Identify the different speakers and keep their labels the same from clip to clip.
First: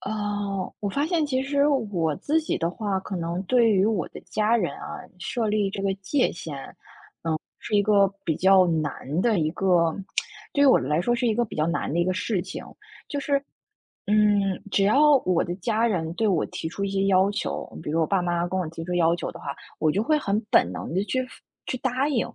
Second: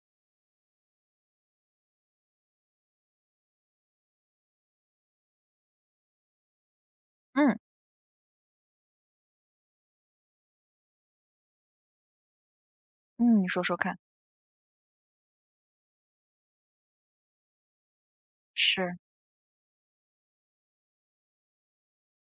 Speaker 1: 我发现其实我自己的话，可能对于我的家人啊，设立这个界限，嗯，
Speaker 2: 嗯
Speaker 1: 是一个比较难的一个，对于我来说是一个比较难的一个事情。
Speaker 2: 嗯，你说说看，
Speaker 1: 嗯，只要我的家人对我提出一些要求，比如我爸妈跟我提出
Speaker 2: 是，
Speaker 1: 要求的话，我就会很本能的去答应，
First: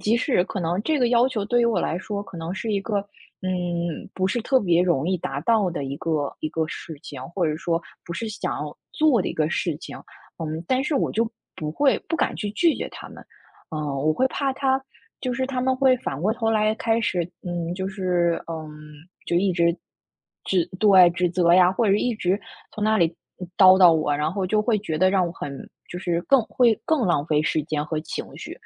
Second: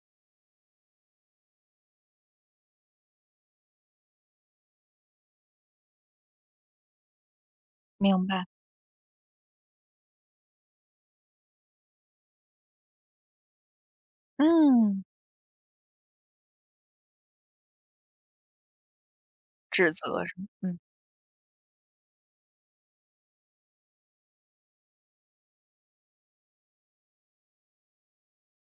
Speaker 1: 即使可能这个要求对于我来说，可能是一个不是特别容易达到的一个事情，或者说不
Speaker 2: 明
Speaker 1: 是
Speaker 2: 白，
Speaker 1: 想要做的一个事情，但是我就不敢去拒绝他们，我会怕他
Speaker 2: 嗯，
Speaker 1: 他们会反过头来开始，就一直
Speaker 2: 指责是吗？
Speaker 1: 指
Speaker 2: 嗯，
Speaker 1: 对指责呀，或者是一直从那里叨叨我，然后就会觉得让我很就是更会更浪费时间和情绪，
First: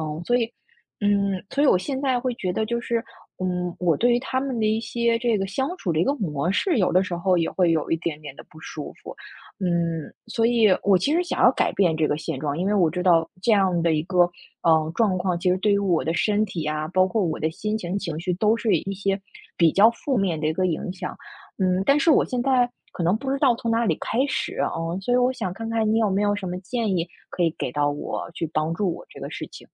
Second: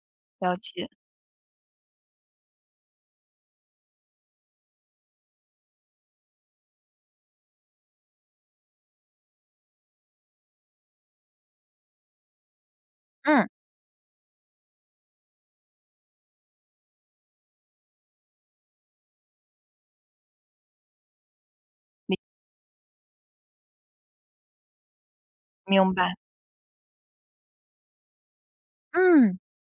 Speaker 1: 嗯，所以
Speaker 2: 了解，
Speaker 1: 所以我现在会觉得就是。我对于他们的一些这个相处的一个模式，有的时候也会有一点点的不舒服。所以我其实想要改变这个现状，因为我知道
Speaker 2: 嗯，
Speaker 1: 这样的一个状况，其实对于我的身体啊，包括我的心情、情绪，都是一些比较负面的一个影响。但是
Speaker 2: 明
Speaker 1: 我现在可能不知道从哪里开始，所以我想看看
Speaker 2: 明
Speaker 1: 你有
Speaker 2: 白，
Speaker 1: 没有什么建议可以给到我，去帮助我这个
Speaker 2: 嗯，
Speaker 1: 事情。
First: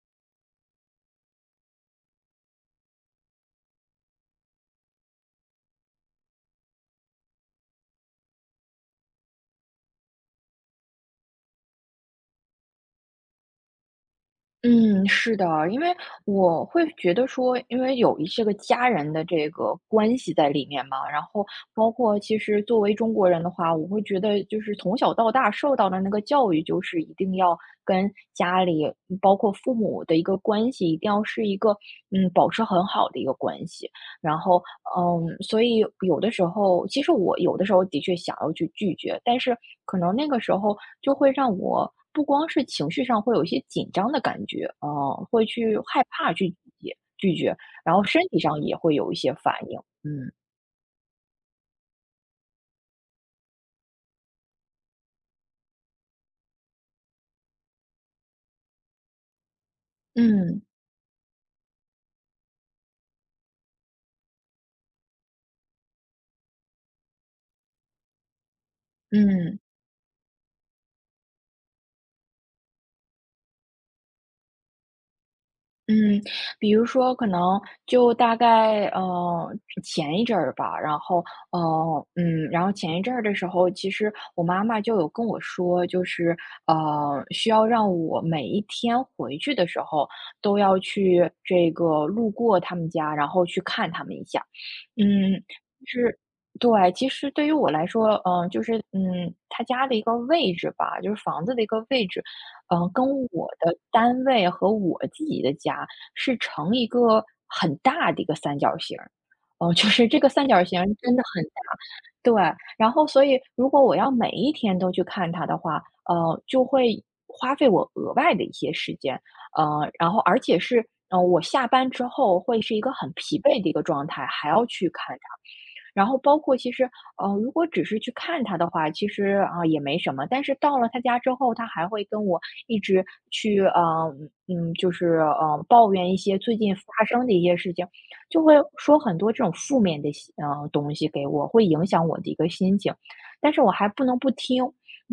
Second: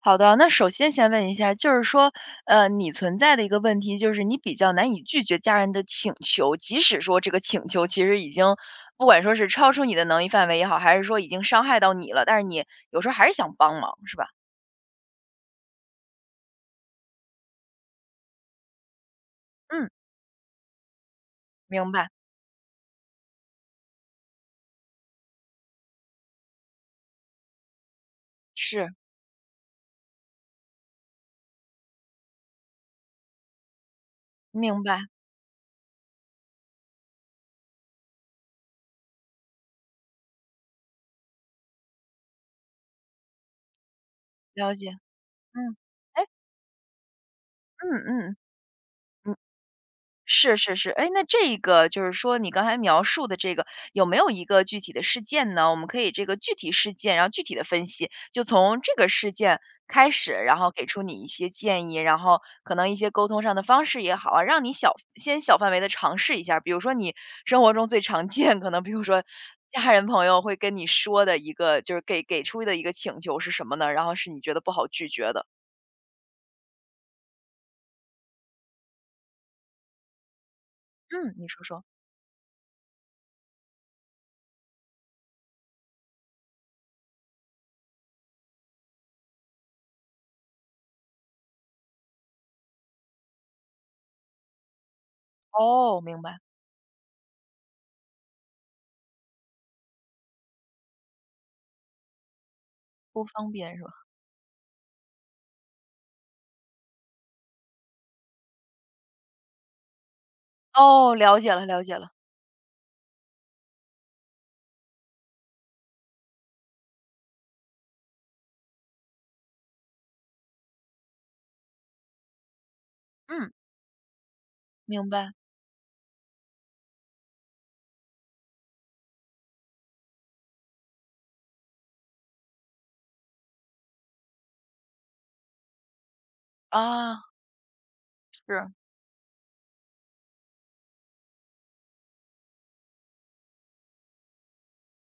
Speaker 2: 好的。那先问一下，就是说，你存在的一个问题，就是你比较难以拒绝家人的请求，即使说这个请求其实已经不管说是超出你的能力范围也好，还是说已经伤害到你了，但是你有时候还是想帮忙，是吧？
Speaker 1: 嗯，是的，因为我会觉得说，因为有一些个家人的这个
Speaker 2: 嗯，
Speaker 1: 关系在里面嘛，然后
Speaker 2: 明
Speaker 1: 包
Speaker 2: 白，
Speaker 1: 括其实作为中国人的话，我会觉得就是从小到大受到的那个教育，就是一定要跟家里，
Speaker 2: 是，
Speaker 1: 包括父母的一个关系，一定要是一个保持很好的一个关系。然后，
Speaker 2: 明白，
Speaker 1: 所以有的时候，其实我有的时候的确想要去拒绝，但是可能那个时候就会让我不光是情绪上会有一些紧张的感觉，
Speaker 2: 了解，
Speaker 1: 会
Speaker 2: 嗯，
Speaker 1: 去害
Speaker 2: 哎，
Speaker 1: 怕去拒绝,
Speaker 2: 嗯
Speaker 1: 然后身
Speaker 2: 嗯。
Speaker 1: 体上也会有一些反应，嗯。
Speaker 2: 是是是，哎，那这个就是说你刚才描述的这个，有没有一个具体的事件呢？我们可以这个具体事件，然后具体的分析，就从这个事件开始，然
Speaker 1: 嗯
Speaker 2: 后给出你一些建议，然后可能一些沟通上的方式也好啊，让你先小范围的尝试一下比如说你生活中最常见，可能比如说
Speaker 1: 嗯。
Speaker 2: 家人朋友会跟你说的一个，就是给出的一个请求是什么呢？然后是你觉得不好拒绝的。
Speaker 1: 嗯，比如说可能就大概前一阵儿吧，然后
Speaker 2: 嗯，你说说。
Speaker 1: 呃嗯，然后前一阵儿的时候，其实我妈妈就有跟我说，就是需要让我每一天回去的时候都要去这个路过他们家，然后去看他们一下。嗯，就
Speaker 2: 哦，
Speaker 1: 是
Speaker 2: 明白，
Speaker 1: 对，其实对于我来说，他家的一个位置吧，就是房子的一个位置。跟
Speaker 2: 不
Speaker 1: 我
Speaker 2: 方便
Speaker 1: 的
Speaker 2: 是吧？
Speaker 1: 单位和我自己的家是成一个很大的一个三角形儿，就是这个三角形
Speaker 2: 哦，
Speaker 1: 真的
Speaker 2: 了
Speaker 1: 很大。
Speaker 2: 解了，了解了。
Speaker 1: 对，然后所以如果我要每一天都去看它的话，就会花费我额外的一些时间，然后而且是，我下班之后会是一个很疲
Speaker 2: 嗯，
Speaker 1: 惫的一个状态，还要去
Speaker 2: 明
Speaker 1: 看它。
Speaker 2: 白，
Speaker 1: 然后包括其实，如果只是去看他的话，其实啊，也没什么。但是到了他家之后，他还会跟我一直去抱怨一些最近发
Speaker 2: 啊，
Speaker 1: 生的一些事情，就会
Speaker 2: 是，
Speaker 1: 说很多这种负面的东西给我，会影响我的一个心情，但是我还不能不听。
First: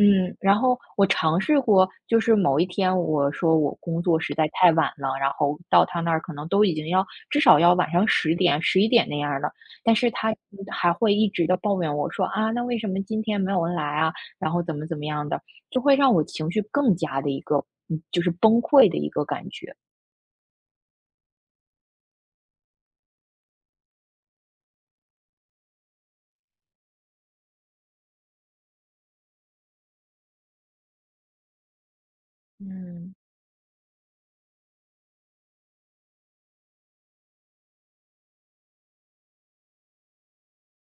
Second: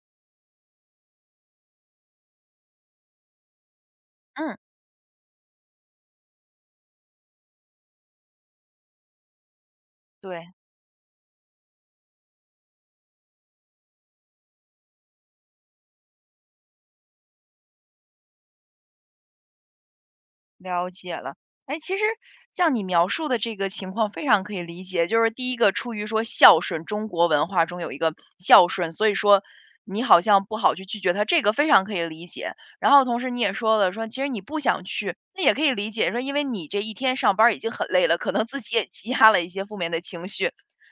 Speaker 1: 然后我尝试过，就是某一天我说我工作实在
Speaker 2: 嗯，
Speaker 1: 太晚了，然后到他那儿可能都已经至少要晚上10点、11点那样了，但是他
Speaker 2: 对，
Speaker 1: 还会一直的抱怨我说啊，那为什么今天没有人来啊？然后怎么怎么样的？就会让我情绪更加的一个崩溃的一个感觉。
Speaker 2: 了解了，哎，其实像你描述的这个情况非常可以理解，就是第一个出于说孝顺，中国文化中有一个孝顺，所以说你好像不好去拒绝他，这个非常可以理解。然后
Speaker 1: 嗯，
Speaker 2: 同时你也说了，说其实你不想去，那也可以理解，说因为你这一天上班儿已经很累了，可能自己也积压了一些负面的情绪，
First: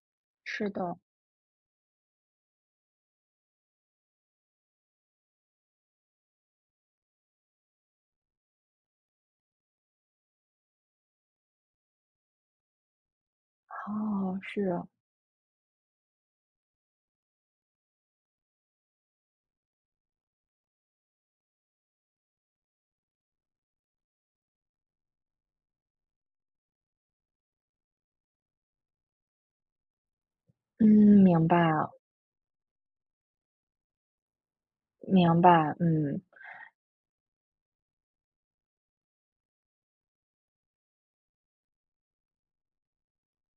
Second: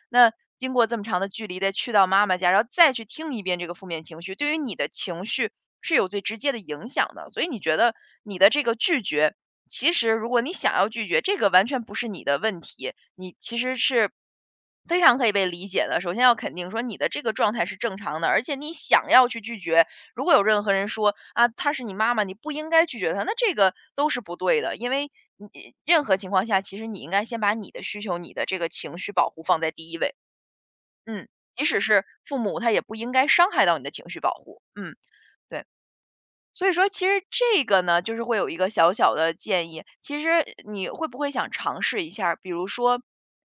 Speaker 2: 那
Speaker 1: 是
Speaker 2: 经过这
Speaker 1: 的。
Speaker 2: 么长的距离，再去到妈妈家，然后再去听一遍这个负面情绪，对于你的情绪是有最直接的影响的。所以你觉得你的这个拒绝？其实如果你想要拒绝，这个完全不是你的问题，你其实是
Speaker 1: 哦，是啊
Speaker 2: 非常可以被理解的。首先要肯定说你的这个状态是正常的，而且你想要去拒绝，如果有任何人说啊，她是你妈妈，你不应该拒绝她，那这个都是不对的，因为你任何情况下，其实你应该先把你的需求、你的这个情绪保护放在第一位。
Speaker 1: 嗯，
Speaker 2: 嗯，
Speaker 1: 明白，
Speaker 2: 即使是父母，他也不应该伤害到你的情绪保护。嗯，
Speaker 1: 明
Speaker 2: 对。
Speaker 1: 白，嗯，
Speaker 2: 所以说其实这个呢，就是会有一个小小的建议。其实你会不会想尝试一下儿比如说，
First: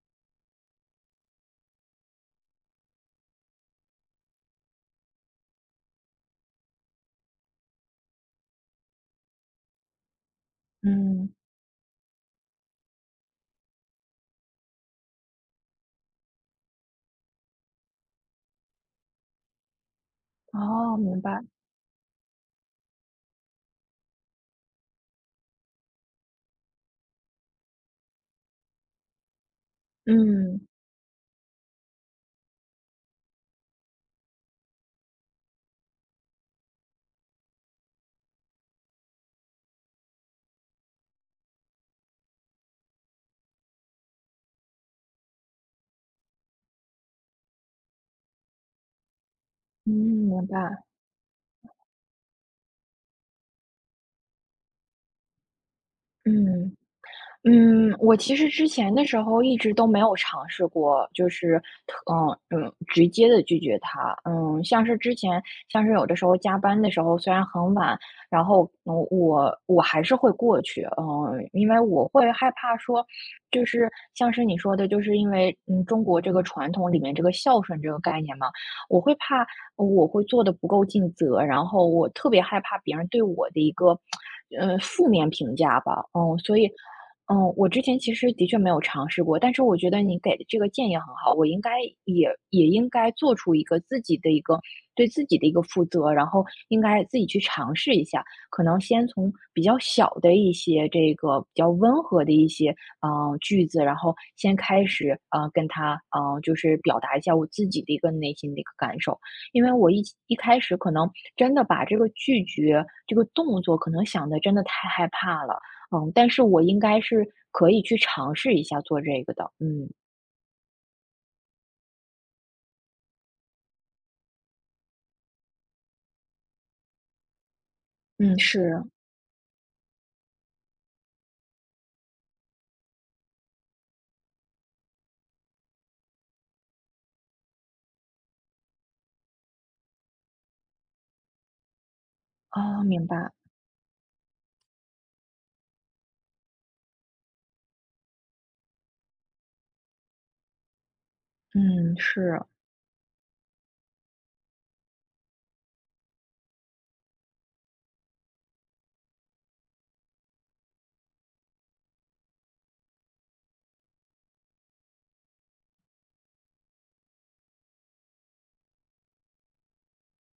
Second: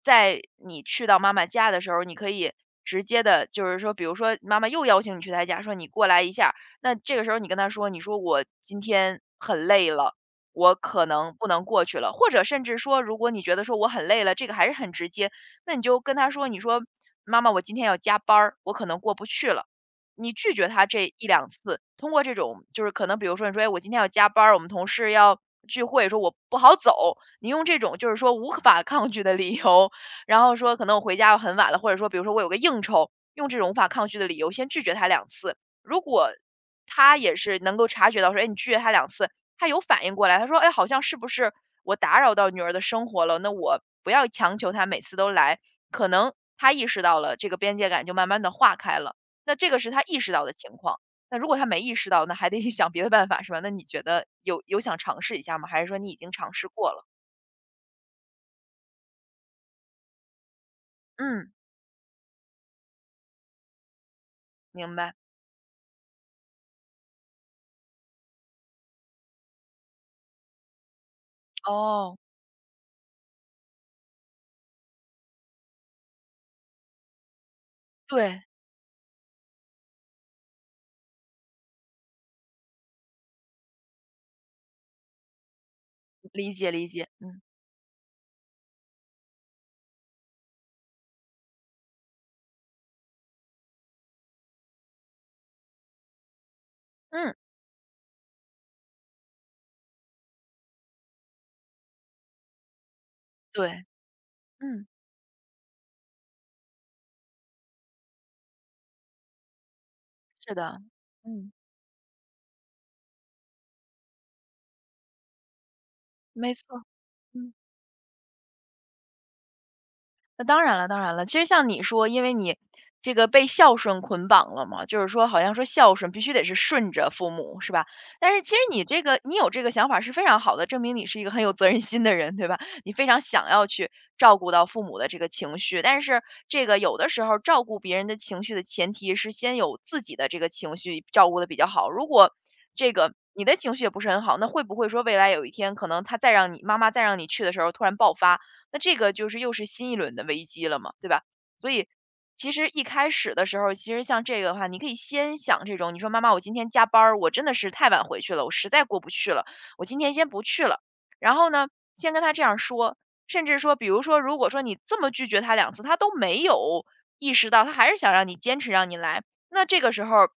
Speaker 2: 在你去到妈妈家的时候，你可以直接的，就是说，比如说妈妈又邀请你去她家，说你过来一下儿，那这个时候你跟她说，你说我今天很累了，我可
Speaker 1: 嗯，
Speaker 2: 能不能过去了。或者甚至说，如果你觉得说我很累了，这个还是很直接，那你就跟她说，你说妈妈，我今天要加班儿，我可能过不去了。你拒绝他
Speaker 1: 哦，
Speaker 2: 这
Speaker 1: 明
Speaker 2: 一
Speaker 1: 白，
Speaker 2: 两次，通过这种就是可能比如说你说：“哎，我今天要加班儿，我们同事要聚会，说我不好走。”你用这种就是说无法抗拒的理由，然后
Speaker 1: 嗯，
Speaker 2: 说可能我回家要很晚了，或者说比如说我有个应酬，用这种无法抗拒的理由先拒绝他两次。如果他也是能够察觉到说，哎，你拒绝他两次，他有反应过来，他说：“哎，好像是不是我打扰到女儿的生活了？那我不要强求她每次都来。”可能他意识到了这个边界感就慢慢的化开了。那这个是
Speaker 1: 嗯，
Speaker 2: 他意识到
Speaker 1: 明
Speaker 2: 的情
Speaker 1: 白，
Speaker 2: 况，那如果他没意识到，那还得 想别的办法是吧？那你觉得有想尝试一下吗？还是说你已经尝试
Speaker 1: 嗯。
Speaker 2: 过了？
Speaker 1: 我其实之前的时候一直都没有尝试过，就
Speaker 2: 嗯，
Speaker 1: 是直接的拒绝他。嗯，像是
Speaker 2: 明白。
Speaker 1: 之前，像是有的时候加班的时候，虽然很晚，然后我还是会过去，因为我
Speaker 2: 哦，
Speaker 1: 会害怕说，就是像是你说的，就是因为中国这个传统里面这个孝顺这个概念
Speaker 2: 对，
Speaker 1: 嘛，我会怕我会做的不够尽责，然后我特别害怕别人对我的一个。呃，负面评价吧，嗯，
Speaker 2: 理
Speaker 1: 所以
Speaker 2: 解理解，嗯，
Speaker 1: 嗯，我之前其实的确没有尝试过，但是我觉得你给的这个建议很好，我应该也应该做出一个自己的一个对自己的一个负责，然后应该自己
Speaker 2: 嗯，
Speaker 1: 去尝试一下，可能先从比较小的一些这个比较温和的一些呃句
Speaker 2: 对，
Speaker 1: 子，然后先开
Speaker 2: 嗯，
Speaker 1: 始跟他就是表达一下我自己的一个内心的一个感受，因为我一一
Speaker 2: 是
Speaker 1: 开始
Speaker 2: 的，
Speaker 1: 可能
Speaker 2: 嗯，
Speaker 1: 真的把这个拒绝这个动作可能想的真的太害怕了。但是
Speaker 2: 没
Speaker 1: 我应
Speaker 2: 错，
Speaker 1: 该是
Speaker 2: 嗯。
Speaker 1: 可以去尝试一下做这个的，嗯。
Speaker 2: 那当然了，当然了。其实像你说，因为你这个被孝顺捆绑了嘛，就是说好像说孝顺必须得是顺着父母，是吧？但
Speaker 1: 嗯，
Speaker 2: 是其实你
Speaker 1: 是，
Speaker 2: 这个你有这个想法是非常好的，证明你是一个很有责任心的人，对吧？你非常想要去照顾到父母的这个情绪，但是这个有的时候照顾别人的情绪的前提是先有自己的这个情绪照顾的比较好。如果
Speaker 1: 啊，
Speaker 2: 这
Speaker 1: 明
Speaker 2: 个
Speaker 1: 白，
Speaker 2: 你的情绪也不是很好，那会不会说未来有一天可能他再让你妈妈再让你去的时候突然爆发，那这个就是又是新一轮的危机了嘛，对吧？所以
Speaker 1: 嗯，是，
Speaker 2: 其实一开始的时候，其实像这个的话，你可以先想这种，你说妈妈，我今天加班儿，我真的是太晚回去了，我实在过不去了，我今天先不去了。然后呢，先跟他这样说，甚至说，比如说，如果说你这么拒绝他两次，他都没有意识到，他还是想让你坚持让你来，那这个时候，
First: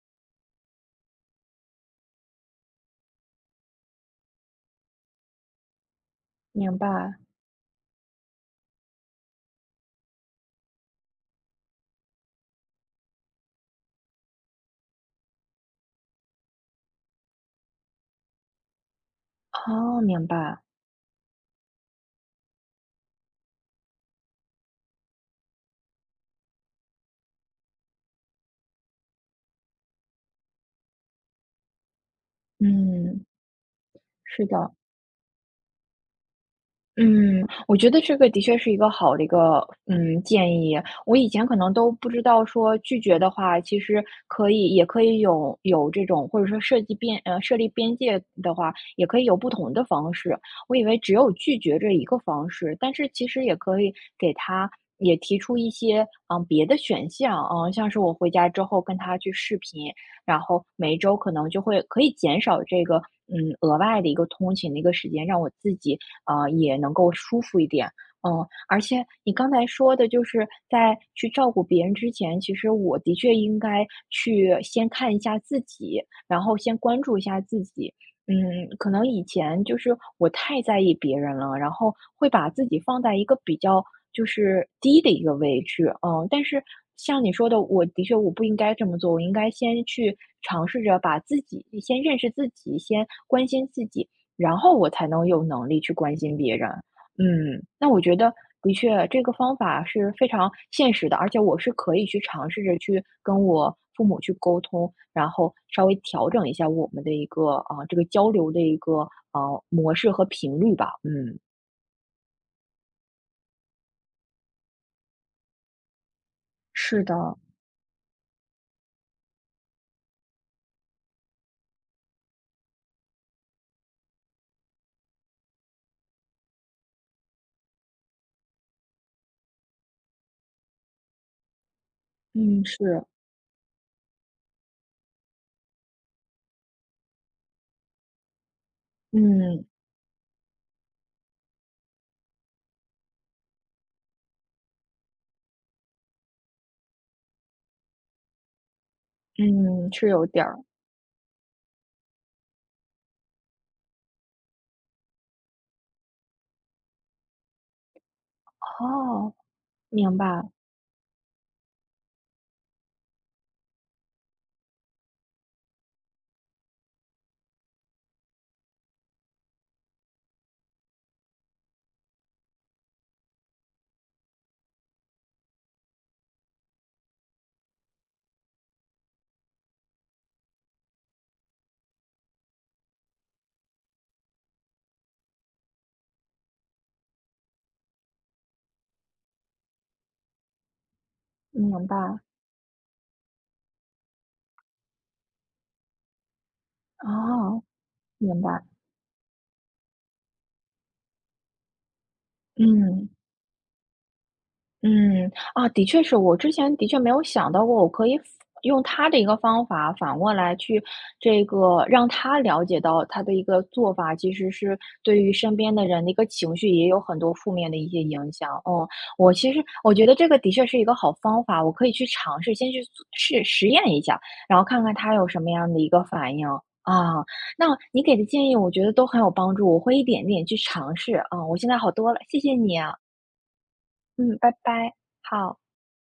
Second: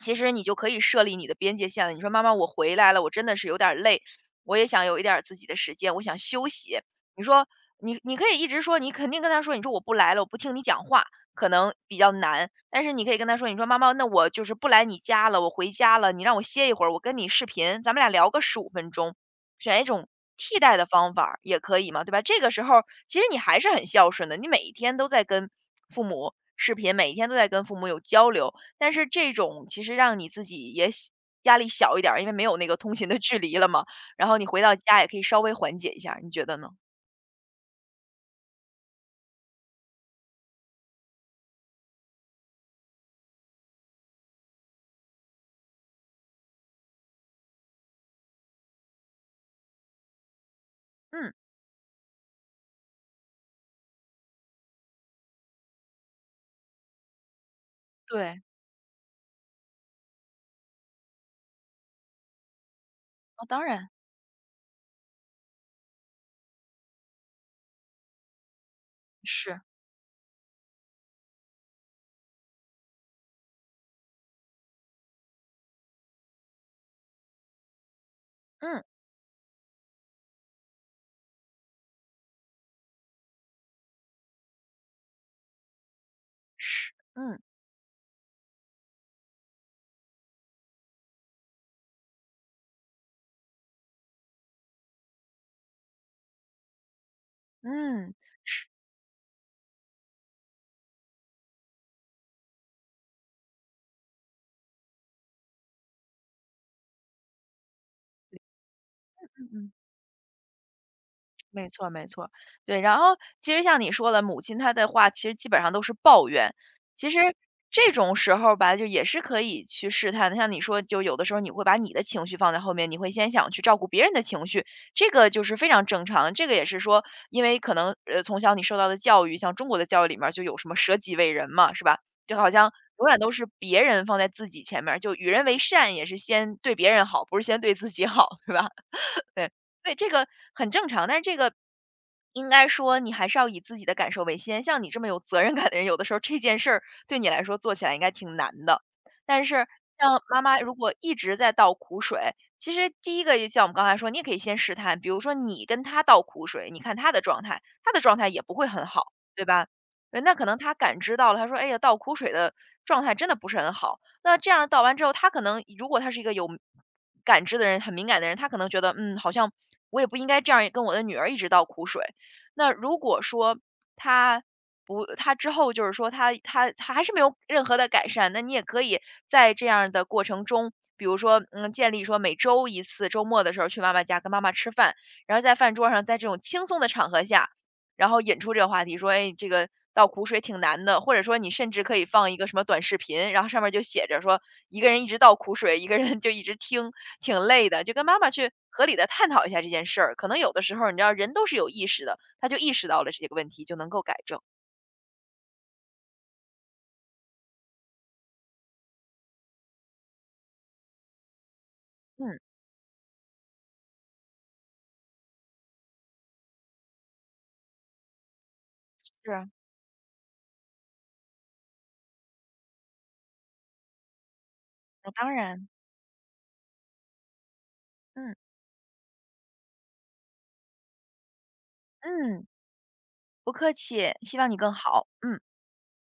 Speaker 2: 其实你就可以设立你的边界线了。你说妈妈，我回来了，我真的是有点儿累，我也想有一点儿自己的时间，我想休
Speaker 1: 明
Speaker 2: 息。
Speaker 1: 白，
Speaker 2: 你说你可以一直说，你肯定跟他说，你说我不来了，我不听你讲话，可能比较难。但是你可以跟他说，你说妈妈，那我就是不来你家了，我回家了，你让我歇一会儿，我跟你视频，咱们俩聊个15分钟，选一
Speaker 1: 哦，
Speaker 2: 种
Speaker 1: 明
Speaker 2: 替
Speaker 1: 白，
Speaker 2: 代的方法儿也可以嘛，对吧？这个时候其实你还是很孝顺的，你每一天都在跟父母视频，每一天都在跟父母有交流，但是这种其实让你自己也小压力小一点儿，因为没有那个通勤的
Speaker 1: 嗯，
Speaker 2: 距离了嘛。然后
Speaker 1: 是
Speaker 2: 你回到
Speaker 1: 的。
Speaker 2: 家也可以稍微缓解一下儿你觉得呢？
Speaker 1: 嗯，我觉得这个的确是一个好的一个建议。我以前可能都不知道说拒绝的话，其实也可以有这种，或者说设立边界的话，也可以有不同的方式。我以为只
Speaker 2: 嗯，
Speaker 1: 有拒绝这一个方式，但是其实也可以给他也提出一些别的选项，像是我回
Speaker 2: 对，
Speaker 1: 家之后跟他去视频，然后每一周可能可以减少这个
Speaker 2: 哦，当
Speaker 1: 额
Speaker 2: 然，
Speaker 1: 外的一个通勤的一个时间，让我自己啊，也能够舒服一点。嗯，而且你刚
Speaker 2: 是，
Speaker 1: 才说的就是在去照顾别人之前，其实我的确应该去先看一下自己，然后先关注一下自己。
Speaker 2: 嗯，
Speaker 1: 可能以前就是我太在意别人了，然后会把自己放在一个比较就是低的一个位置。嗯，但是
Speaker 2: 是，
Speaker 1: 像你
Speaker 2: 嗯，
Speaker 1: 说的，我的确不应该这么做，我应该先去尝试着把自己先认识自己，先关心自己。然后我才能有能力去关心别人。那我
Speaker 2: 嗯，
Speaker 1: 觉得
Speaker 2: 是，
Speaker 1: 的确这个方法是非常现实的，而且我是可以去尝试着去跟我父母去沟通，然后稍微调整一下我们的一个这个交流的一个啊
Speaker 2: 嗯。
Speaker 1: 模式和频率吧。嗯，
Speaker 2: 没错，没错，对。然后其实像你说的，母亲她的话其实基本上都是抱怨。
Speaker 1: 是
Speaker 2: 其实
Speaker 1: 的，
Speaker 2: 这种时候吧，就也是可以去试探的。像你说，就有的时候你会把你的情绪放在后面，你会先想去照顾别人的情绪，这个就是非常正常。这个也是说，因为可能从小你受到的教育，像中国的教育里面儿就有什么舍己为人嘛，是吧？就好
Speaker 1: 嗯，
Speaker 2: 像
Speaker 1: 是，
Speaker 2: 永远都是别人放在自己前面儿，就与人为善也是先对别人好，不是先对自己好，对吧？对，
Speaker 1: 嗯
Speaker 2: 所以这个很正常，但是这个应该说你还是要以自己的感受为先。像你这么有责任感的人，有的时候这件事儿对你来说做起来应该挺难的。但是
Speaker 1: 嗯，是
Speaker 2: 像
Speaker 1: 有
Speaker 2: 妈
Speaker 1: 点
Speaker 2: 妈
Speaker 1: 儿。
Speaker 2: 如果一直在倒苦水，其实第一个就像我们刚才说，你也可以先试探，比如说你跟他倒苦水，你看他的状态，他的状态也不会很好，
Speaker 1: 哦，
Speaker 2: 对吧？
Speaker 1: 明
Speaker 2: 对，那
Speaker 1: 白，
Speaker 2: 可能他感知到了，他说：“哎呀，倒苦水的状态真的不是很好。”那这样倒完之后，他可能如果他是一个有感知的人，很敏感的人，他可能觉得，嗯，好像我也不应该这样跟我的女儿一直倒苦水。那如果说他不，他之后就是说他还是没有任何的改善，那你也可以在这样的过程中，比如说，嗯，建立说每周一次周末的时候去妈妈家跟妈妈吃饭，然后在饭桌上，在这种轻松的场合下，然后引出这个话题说，哎，这个倒苦水挺难的，或者说你甚至
Speaker 1: 明
Speaker 2: 可
Speaker 1: 白，
Speaker 2: 以放一个什么短视频，然后上面就写着说一个人一直倒苦水，一个人就一直听，挺
Speaker 1: 哦，
Speaker 2: 累的，就跟妈妈
Speaker 1: 明
Speaker 2: 去
Speaker 1: 白，
Speaker 2: 合理的探讨一下这件事儿。可能有的时候你知道人都是有意识的，他就意识到
Speaker 1: 嗯。
Speaker 2: 了这个问题，就能够改正。
Speaker 1: 嗯，啊，的确是我之前的确没有想到过，我可以反用他的一个方法，反过来去这个让
Speaker 2: 嗯，
Speaker 1: 他了解到他的一个做法，其实是对于身边的人的一个情绪也有很多负面的一些影响。嗯，
Speaker 2: 是
Speaker 1: 我
Speaker 2: 啊，
Speaker 1: 其实我觉得这个的确是一个好方法，我可以去尝试，先去做实验一下，然后看看
Speaker 2: 那
Speaker 1: 他有
Speaker 2: 当
Speaker 1: 什么
Speaker 2: 然，
Speaker 1: 样的一个反应。啊，那你给的
Speaker 2: 嗯
Speaker 1: 建议我觉得都很有帮助，我会一点点去尝试啊，我现在好多了，谢
Speaker 2: 嗯，
Speaker 1: 谢你啊，
Speaker 2: 不客气，希
Speaker 1: 嗯，
Speaker 2: 望
Speaker 1: 拜
Speaker 2: 你更
Speaker 1: 拜，
Speaker 2: 好，嗯。
Speaker 1: 好。